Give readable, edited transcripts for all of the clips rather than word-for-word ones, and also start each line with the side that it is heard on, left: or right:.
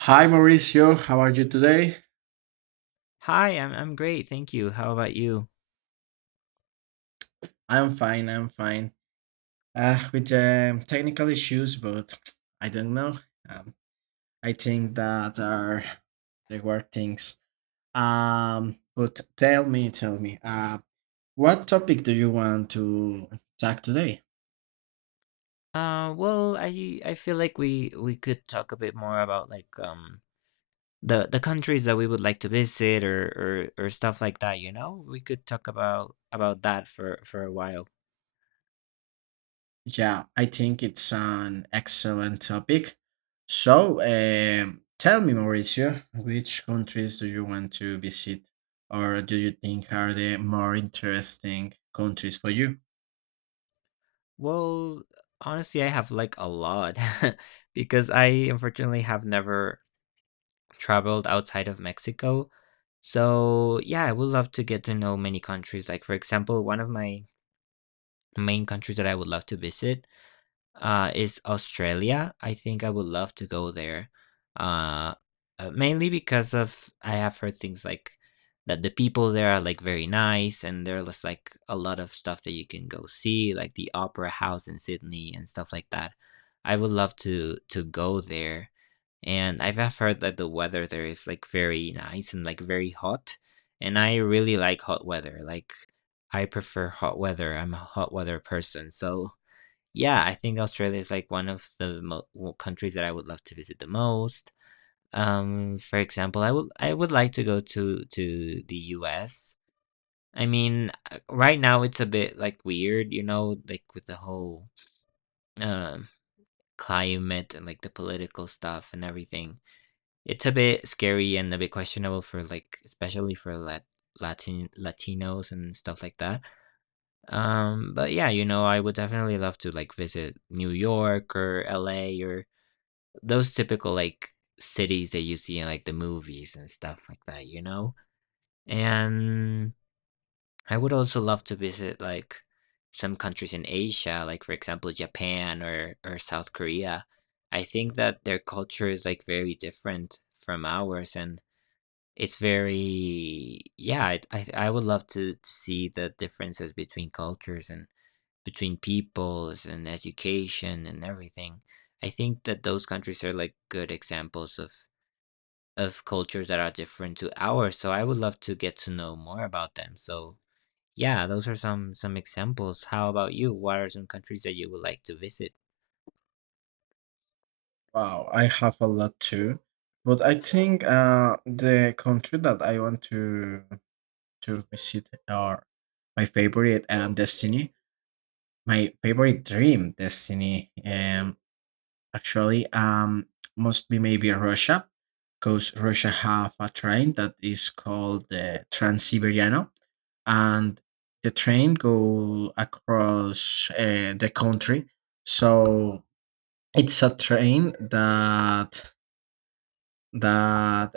right: Hi Mauricio, how are you today?
left: Hi, I'm great, thank you. How about you?
right: I'm fine, I'm fine. With technical issues, but I don't know. Um, I think that are the work things. But tell me, what topic do you want to talk today?
left: Well, I feel like we could talk a bit more about like the countries that we would like to visit or stuff like that, you know? We could talk about that for a while.
right: Yeah, I think it's an excellent topic. So, tell me, Mauricio, which countries do you want to visit, or do you think are the more interesting countries for you?
left: Well, honestly, I have like a lot because I unfortunately have never traveled outside of Mexico. So, yeah, I would love to get to know many countries. Like for example, one of my main countries that I would love to visit is Australia. I think I would love to go there, uh, mainly because of I have heard things like that the people there are like very nice, and there's like a lot of stuff that you can go see, like the Opera House in Sydney and stuff like that. I would love to go there, and I've have heard that the weather there is like very nice and like very hot, and I really like hot weather. Like I prefer hot weather. I'm a hot weather person, so. Yeah, I think Australia is like one of the countries that I would love to visit the most. For example, I would like to go to the U.S. I mean, right now it's a bit like weird, you know, like with the whole um climate and like the political stuff and everything. It's a bit scary and a bit questionable for like especially for Latinos and stuff like that. But yeah, you know, I would definitely love to like visit New York or LA or those typical like cities that you see in like the movies and stuff like that, you know? And I would also love to visit like some countries in Asia, like for example Japan or South Korea. I think that their culture is like very different from ours and it's very yeah, I would love to see the differences between cultures and between peoples and education and everything. I think that those countries are like good examples of cultures that are different to ours, so I would love to get to know more about them. So yeah, those are some examples. How about you? What are some countries that you would like to visit?
right: Wow, I have a lot too, but I think the country that I want to visit, or my favorite destiny, my favorite dream destiny. Actually must be maybe Russia, because Russia have a train that is called the Trans-Siberiano, and the train go across the country. So it's a train that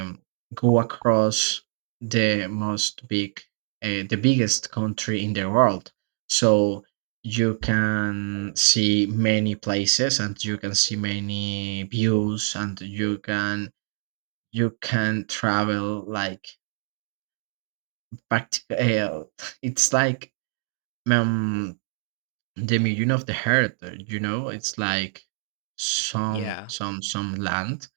right: um, go across the most big, the biggest country in the world. So you can see many places, and you can see many views, and you can travel like back, uh, it's like, um, the million of the hectare, you know, it's like some
left: Yeah.
right: some some land.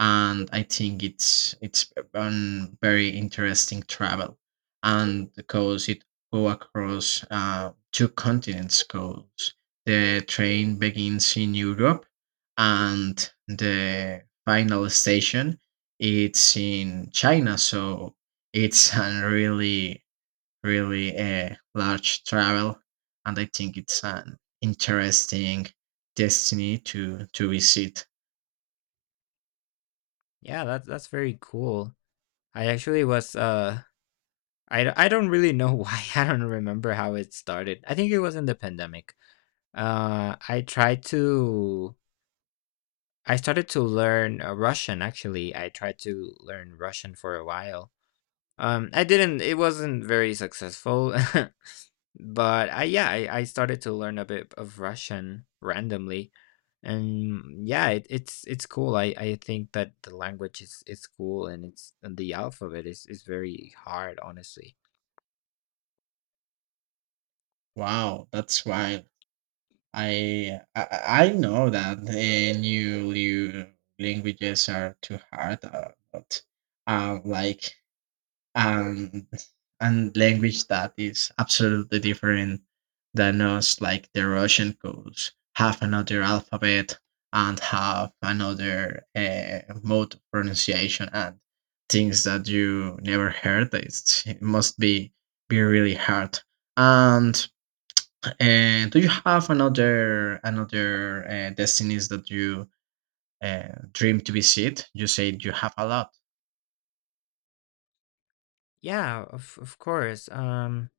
right: And I think it's a very interesting travel, and because it go across two continents, because the train begins in Europe and the final station it's in China. So it's a really a large travel, and I think it's an interesting destiny to visit.
left: Yeah, that's very cool. I actually was I don't really know why. I don't remember how it started. I think it was in the pandemic. I tried to. I started to learn Russian. Actually, I tried to learn Russian for a while. I didn't. It wasn't very successful, but I yeah, I started to learn a bit of Russian randomly, and yeah, it's cool. I think that the language is cool, and it's and the alphabet is very hard, honestly.
right: Wow, that's wild. I I, I know that new languages are too hard, but uh, like and and language that is absolutely different than us, like the Russian codes have another alphabet and have another mode of pronunciation, and things that you never heard, it's, it must be really hard. And uh, do you have another destinies that you uh, dream to visit? You said you have a lot.
left: Yeah, of course. Um,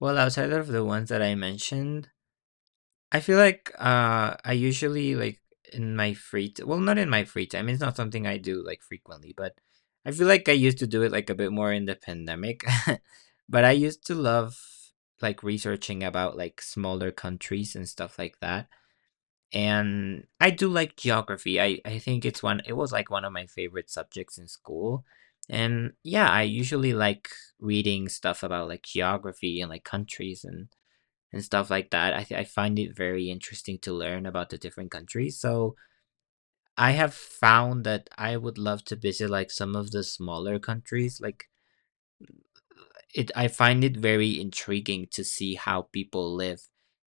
left: well, Outside of the ones that I mentioned, I feel like I usually like in my well, not in my free time. It's not something I do like frequently, but I feel like I used to do it like a bit more in the pandemic. But I used to love like researching about like smaller countries and stuff like that. And I do like geography. I think it was like one of my favorite subjects in school. And yeah, I usually like reading stuff about like geography and like countries and stuff like that. I find it very interesting to learn about the different countries. So, I have found that I would love to visit like some of the smaller countries. Like it I find it very intriguing to see how people live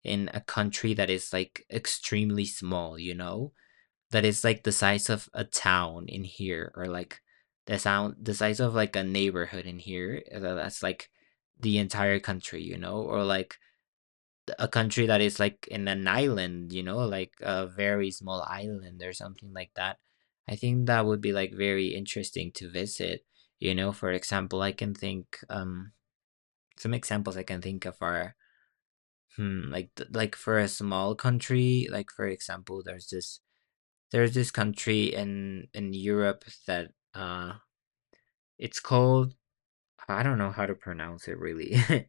left: in a country that is like extremely small, you know? That is like the size of a town in here or like the size of like a neighborhood in here that's like the entire country, you know, or like a country that is like in an island, you know, like a very small island or something like that. I think that would be like very interesting to visit, you know? For example, I can think some examples I can think of are hmm, like like for a small country, like for example, there's this country in Europe that it's called I don't know how to pronounce it really.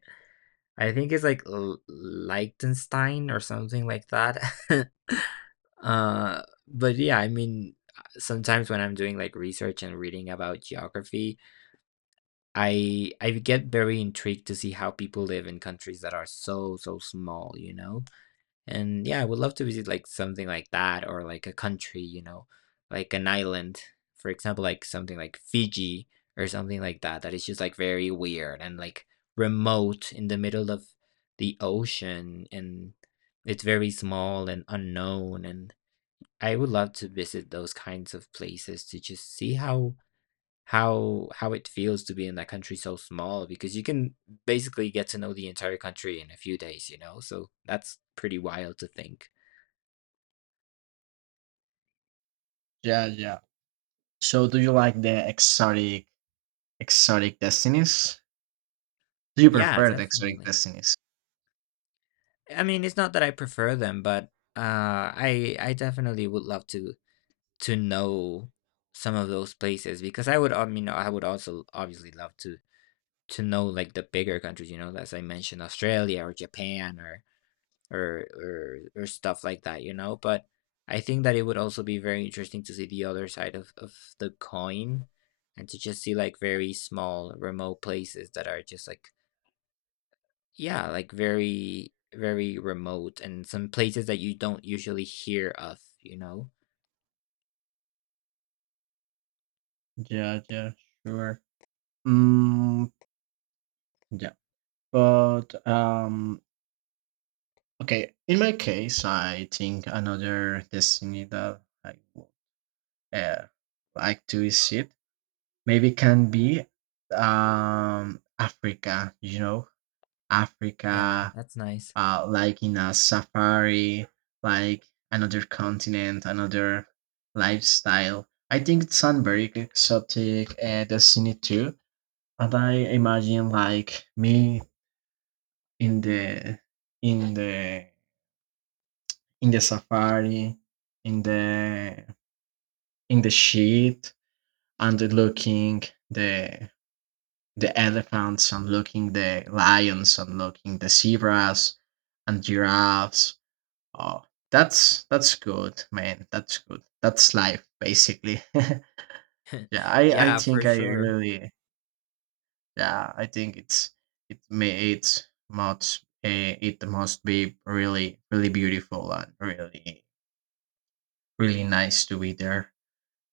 left: I think it's like Liechtenstein or something like that. Uh, but yeah, I mean sometimes when I'm doing like research and reading about geography, I get very intrigued to see how people live in countries that are so small, you know? And yeah, I would love to visit like something like that or like a country, you know, like an island, for example, like something like Fiji or something like that, that is just like very weird and like remote in the middle of the ocean and it's very small and unknown. And I would love to visit those kinds of places to just see how how it feels to be in that country so small because you can basically get to know the entire country in a few days, you know? So that's pretty wild to think.
right: Yeah, yeah. So do you like the exotic Exotic Destinies? Do you
left: Yeah,
right: prefer the Exotic
left: definitely.
right: Destinies?
left: I mean, it's not that I prefer them, but uh, I definitely would love to know some of those places because I would, I mean, I would also obviously love to know like the bigger countries, you know, as I mentioned, Australia or Japan or or stuff like that, you know. But I think that it would also be very interesting to see the other side of the coin and to just see like very small remote places that are just like yeah, like very, very remote and some places that you don't usually hear of, you know?
right: Yeah, yeah, sure. Mm, yeah, but okay. In my case, I think another destiny that I would uh, like to visit maybe can be Africa. You know,
left: Yeah,
right: Africa,
left: that's nice.
right: like in a safari, like another continent, another lifestyle. I think it sounds very exotic and scenic too. And I imagine like me in the in the in the safari, in the sheet, and looking the elephants, and looking the lions, and looking the zebras and giraffes. Oh, that's good, man. That's good. That's life, basically. Yeah, I
left: Yeah, for
right: think I
left: sure.
right: really yeah I think it's it may it's much it must be really beautiful and really nice to be there.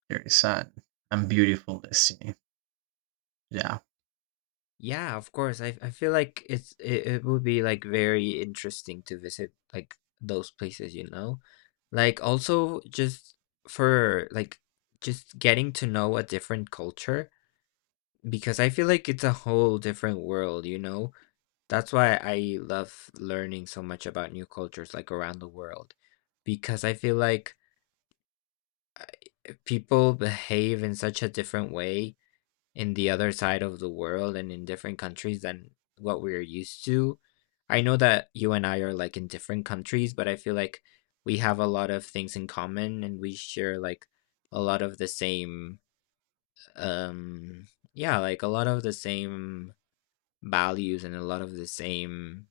right: There is a and beautiful destiny. Yeah.
left: Yeah, of course. I feel like it would be like very interesting to visit like those places, you know? Like also just for like just getting to know a different culture because I feel like it's a whole different world, you know? That's why I love learning so much about new cultures, like, around the world, because I feel like, uh, people behave in such a different way in the other side of the world and in different countries than what we're used to. I know that you and I are, like, in different countries, but I feel like we have a lot of things in common, and we share, like, a lot of the same, um yeah, like, a lot of the same values and a lot of the same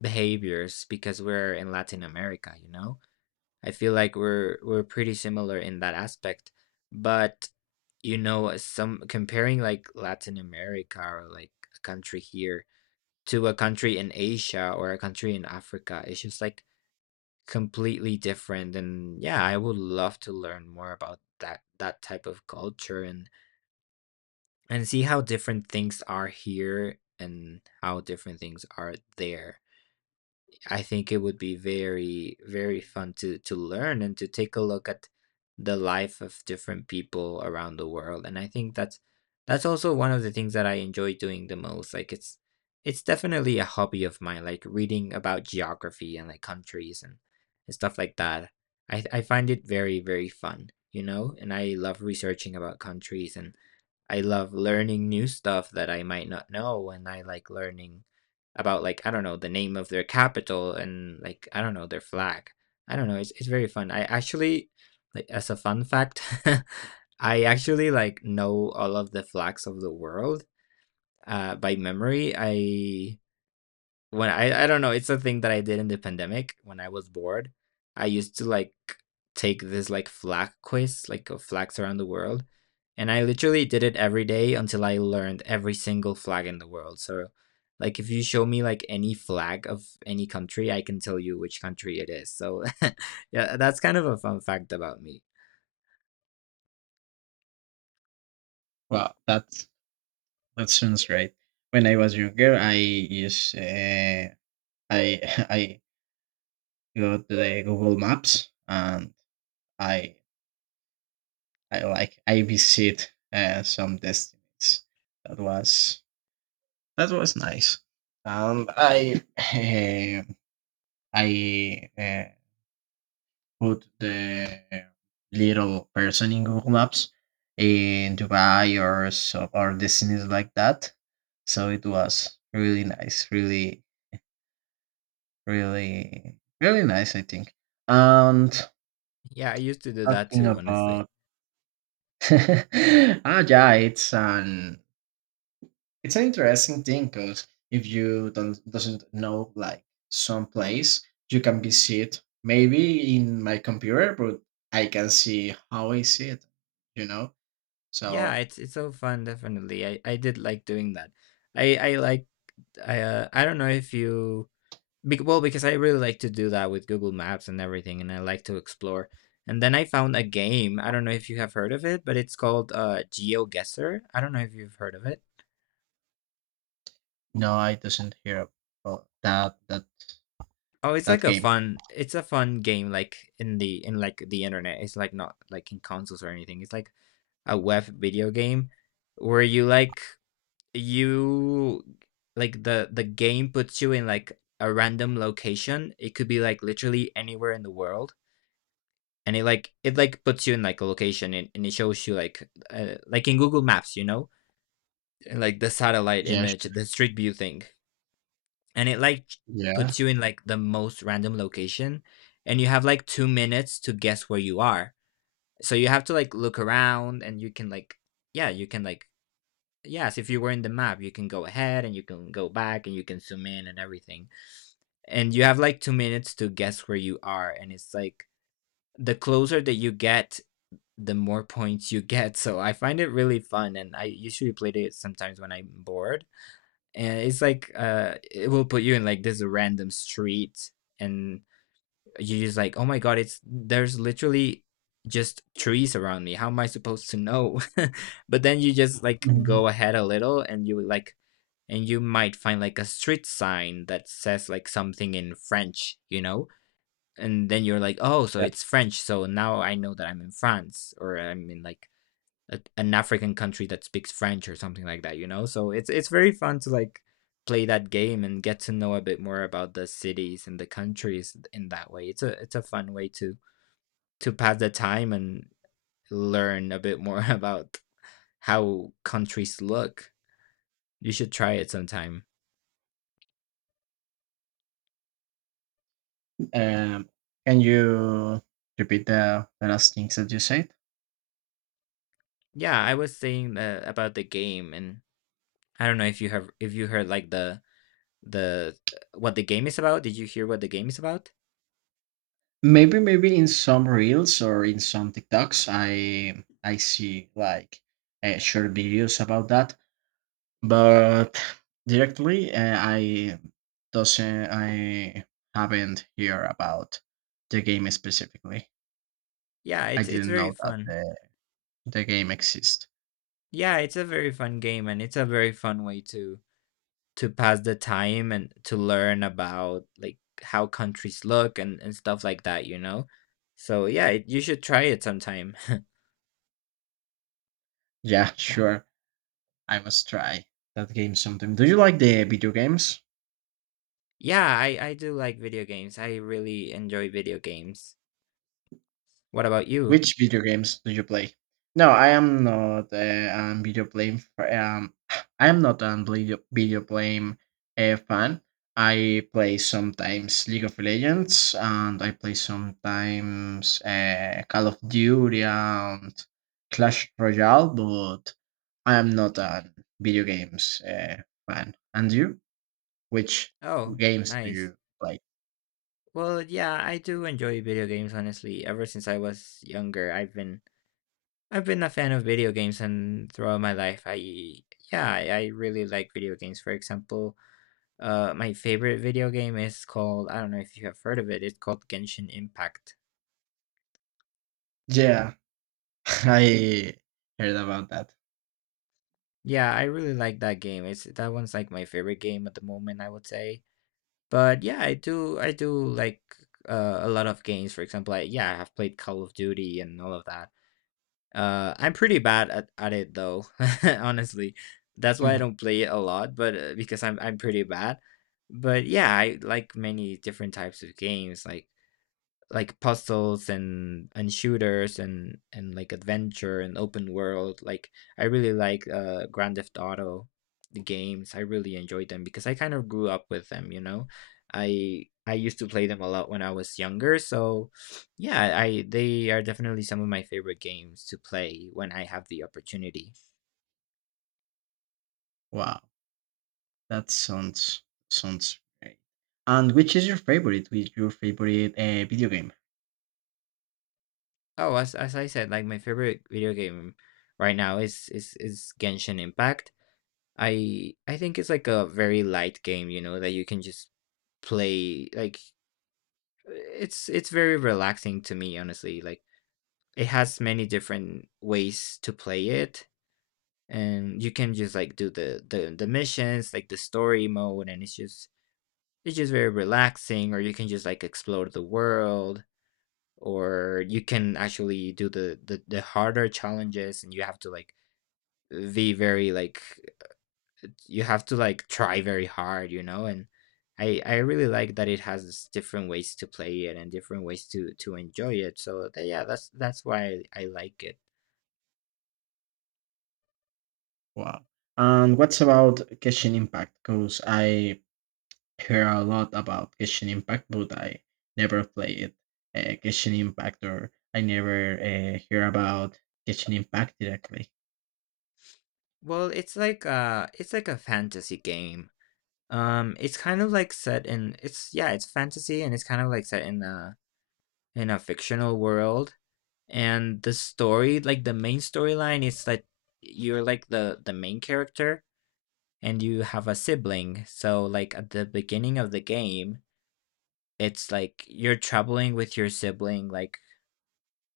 left: behaviors because we're in Latin America, you know? I feel like we're pretty similar in that aspect, but you know, some comparing like Latin America or like a country here to a country in Asia or a country in Africa, it's just like completely different. And yeah, I would love to learn more about that type of culture and see how different things are here and how different things are there. I think it would be very, very fun to learn and to take a look at the life of different people around the world. And I think that's also one of the things that I enjoy doing the most. Like it's definitely a hobby of mine, like reading about geography and like countries and stuff like that. I find it very, very fun, you know? And I love researching about countries and I love learning new stuff that I might not know, and I like learning about like I don't know the name of their capital and like I don't know their flag. I don't know. It's very fun. I actually like as a fun fact, I actually like know all of the flags of the world by memory. I when I don't know, it's a thing that I did in the pandemic when I was bored. I used to like take this like flag quiz, like of flags around the world, and I literally did it every day until I learned every single flag in the world. So, like if you show me like any flag of any country, I can tell you which country it is. So, yeah, that's kind of a fun fact about me.
right: Well, that's that sounds right. When I was younger, I used I I got the Google Maps, and I I like I visit some destinies. That was nice. I eh, I put the little person in Google Maps in Dubai or so, or destinies like that. So it was really nice, really nice, I think. And
left: Yeah, I used to do that
right: talking
left: too,
right: about
left: honestly.
right: ah yeah, it's an It's an interesting thing, because if you don't doesn't know like some place, you can be see it maybe in my computer, but I can see how I see it, you know.
left: Yeah,
right: So
left: it's so fun, definitely. I did like doing that. I like I don't know if you Bec well, because I really like to do that with Google Maps and everything, and I like to explore. And then I found a game. I don't know if you have heard of it, but it's called GeoGuessr. I don't know if you've heard of it.
right: no, I doesn't hear about
left: Oh, it's
right: that
left: like a
right: game.
left: fun. It's a fun game, like in the in like the internet. It's like not like in consoles or anything. It's like a web video game where you like the game puts you in like a random location. It could be like literally anywhere in the world, and it like puts you in like a location, and it shows you like in Google Maps, you know, like the satellite
right: Yeah,
left: image,
right: sure.
left: the street view thing. And it like
right: Yeah,
left: puts you in like the most random location, and you have like 2 minutes to guess where you are. So you have to like look around and you can like, yeah, you can like, yes, if you were in the map, you can go ahead and you can go back and you can zoom in and everything. And you have like 2 minutes to guess where you are, and it's like the closer that you get, the more points you get. So I find it really fun, and I usually play it sometimes when I'm bored. And it's like it will put you in like this random street, and you're just like, oh my god, it's there's literally just trees around me. How am I supposed to know? But then you just like
right: Mhm.
left: go ahead a little, and you like. And you might find like a street sign that says like something in French, you know? And then you're like, oh, so
right: Yeah.
left: it's French. So now I know that I'm in France, or I'm in like a, an African country that speaks French or something like that, you know? So it's very fun to like play that game and get to know a bit more about the cities and the countries in that way. It's a fun way to pass the time and learn a bit more about how countries look. You should try it sometime.
right: Um, can you repeat the last things that you said?
left: Yeah, I was saying about the game. And I don't know if you have, if you heard like the, what the game is about? Did you hear what the game is about?
right: Maybe maybe in some reels or in some TikToks, I see like short videos about that. But directly i haven't hear about the game specifically.
left: Yeah,
right: I
left: it's
right: didn't
left: very
right: know that
left: fun.
right: the game exists.
left: Yeah, it's a very fun game, and it's a very fun way to pass the time and to learn about like how countries look and stuff like that, you know? So yeah, it, you should try it sometime.
right: Yeah, sure, I must try that game sometime. Do you like the video games?
left: Yeah, I do like video games. I really enjoy video games. What about you?
right: Which video games do you play? No, I am not video game. I am not a video game fan. I play sometimes League of Legends, and I play sometimes Call of Duty and Clash Royale. But I am not a video games fan. And you? Which
left: Oh,
right: games do
left: nice.
right: you play?
left: Well, yeah, I do enjoy video games, honestly. Ever since I was younger, I've been a fan of video games, and throughout my life I, yeah, I really like video games. For example, my favorite video game is called, I don't know if you have heard of it. It's called Genshin Impact.
right: Yeah, I heard about that.
left: Yeah, I really like that game. It's, that one's like my favorite game at the moment, I would say. But yeah, I do like a lot of games. For example, I, yeah, I have played Call of Duty and all of that. I'm pretty bad at it though, honestly. That's why I don't play it a lot, but because I'm pretty bad. But yeah, I like many different types of games. Like puzzles and shooters and like adventure and open world, like I really like Grand Theft Auto. The games I really enjoyed them because I kind of grew up with them, you know. I used to play them a lot when I was younger, so yeah, I, they are definitely some of my favorite games to play when I have the opportunity.
right: Wow. That sounds great. And which is your favorite? Which your favorite video game?
left: Oh, as I said, like my favorite video game right now is Genshin Impact. I think it's like a very light game, you know, that you can just play, like, it's very relaxing to me, honestly. Like it has many different ways to play it, and you can just like do the missions, like the story mode, and it's just, it's just very relaxing. Or you can just like explore the world, or you can actually do the harder challenges and you have to like be very like, you have to like try very hard, you know. And I really like that it has this different ways to play it and different ways to enjoy it. So yeah, that's why I like it.
right: Wow. And what's about Genshin Impact? Because I hear a lot about Genshin Impact, but I never play it. Genshin Impact, or I never hear about Genshin Impact directly.
left: Well, it's like a fantasy game. Um, it's kind of like set in, it's, yeah, it's fantasy, and it's kind of like set in a fictional world. And the story, like the main storyline is that you're like the main character, and you have a sibling. So like at the beginning of the game, it's like you're traveling with your sibling, like,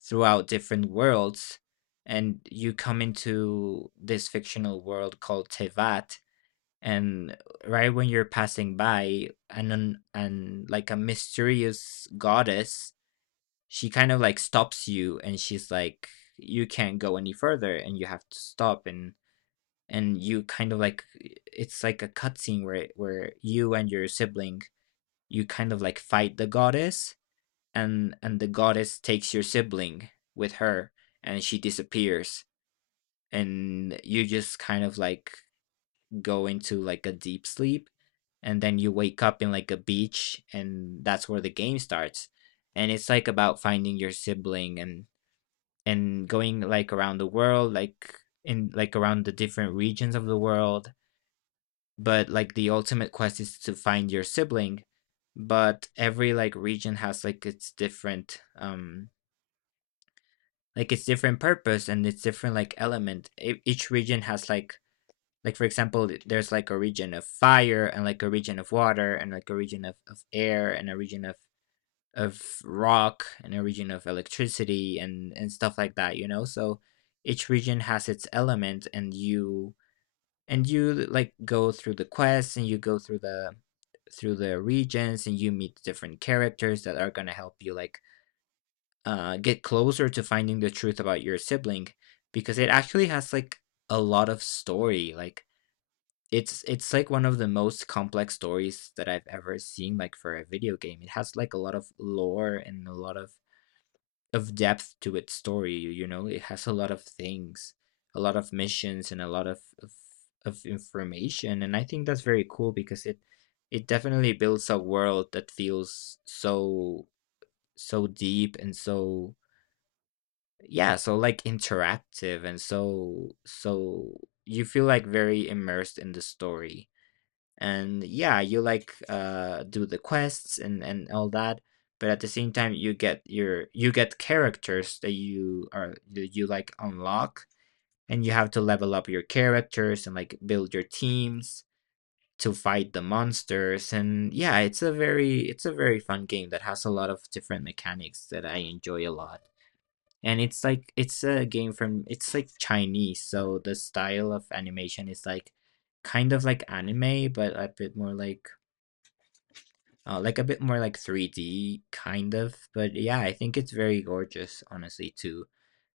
left: throughout different worlds, and you come into this fictional world called Tevat. And right when you're passing by, and an like, a mysterious goddess, she kind of, like, stops you, and she's like, "You can't go any further, and you have to stop," and you kind of, like, it's like a cutscene where you and your sibling, you kind of, like, fight the goddess, and the goddess takes your sibling with her, and she disappears, and you just kind of like go into like a deep sleep. And then you wake up in like a beach, and that's where the game starts. And it's like about finding your sibling, and going like around the world, like in like around the different regions of the world. But like the ultimate quest is to find your sibling. But every like region has like its different, um, like it's different purpose, and it's different like element. Each region has like for example, there's like a region of fire, and like a region of water, and like a region of air, and a region of rock, and a region of electricity and stuff like that, you know. So each region has its element, and you like go through the quests, and you go through the regions, and you meet different characters that are going to help you like get closer to finding the truth about your sibling. Because it actually has like a lot of story, like it's like one of the most complex stories that I've ever seen, like for a video game. It has like a lot of lore and a lot of depth to its story, you know. It has a lot of things, a lot of missions and a lot of information. And I think that's very cool because it definitely builds a world that feels so so deep and so, yeah, so like interactive and so so you feel like very immersed in the story. And yeah, you like do the quests and all that. But at the same time you get your, you get characters that you are that you like unlock, and you have to level up your characters and like build your teams to fight the monsters. And yeah, it's a very fun game that has a lot of different mechanics that I enjoy a lot. And it's like it's a game from, it's like Chinese, so the style of animation is like kind of like anime, but a bit more like a bit more like 3D kind of. But yeah, I think it's very gorgeous, honestly. Too,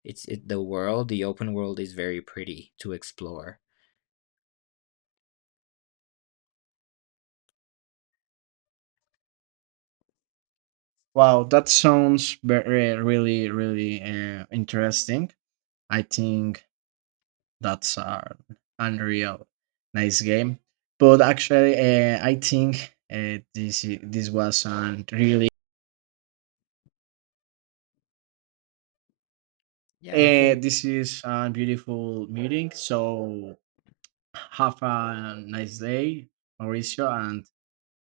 left: it's it, the world, the open world is very pretty to explore.
right: Wow, that sounds very, really, really interesting. I think that's unreal. Nice game. But actually, I think this was a really
left: Yeah, I think.
right: this is a beautiful meeting. So have a nice day, Mauricio, and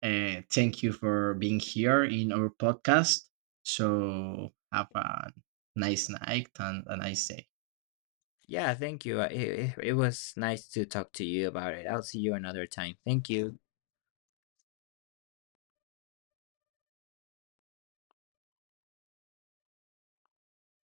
right: thank you for being here in our podcast. So have a nice night and a nice day.
left: Yeah, thank you. It, it, it was nice to talk to you about it. I'll see you another time. Thank you.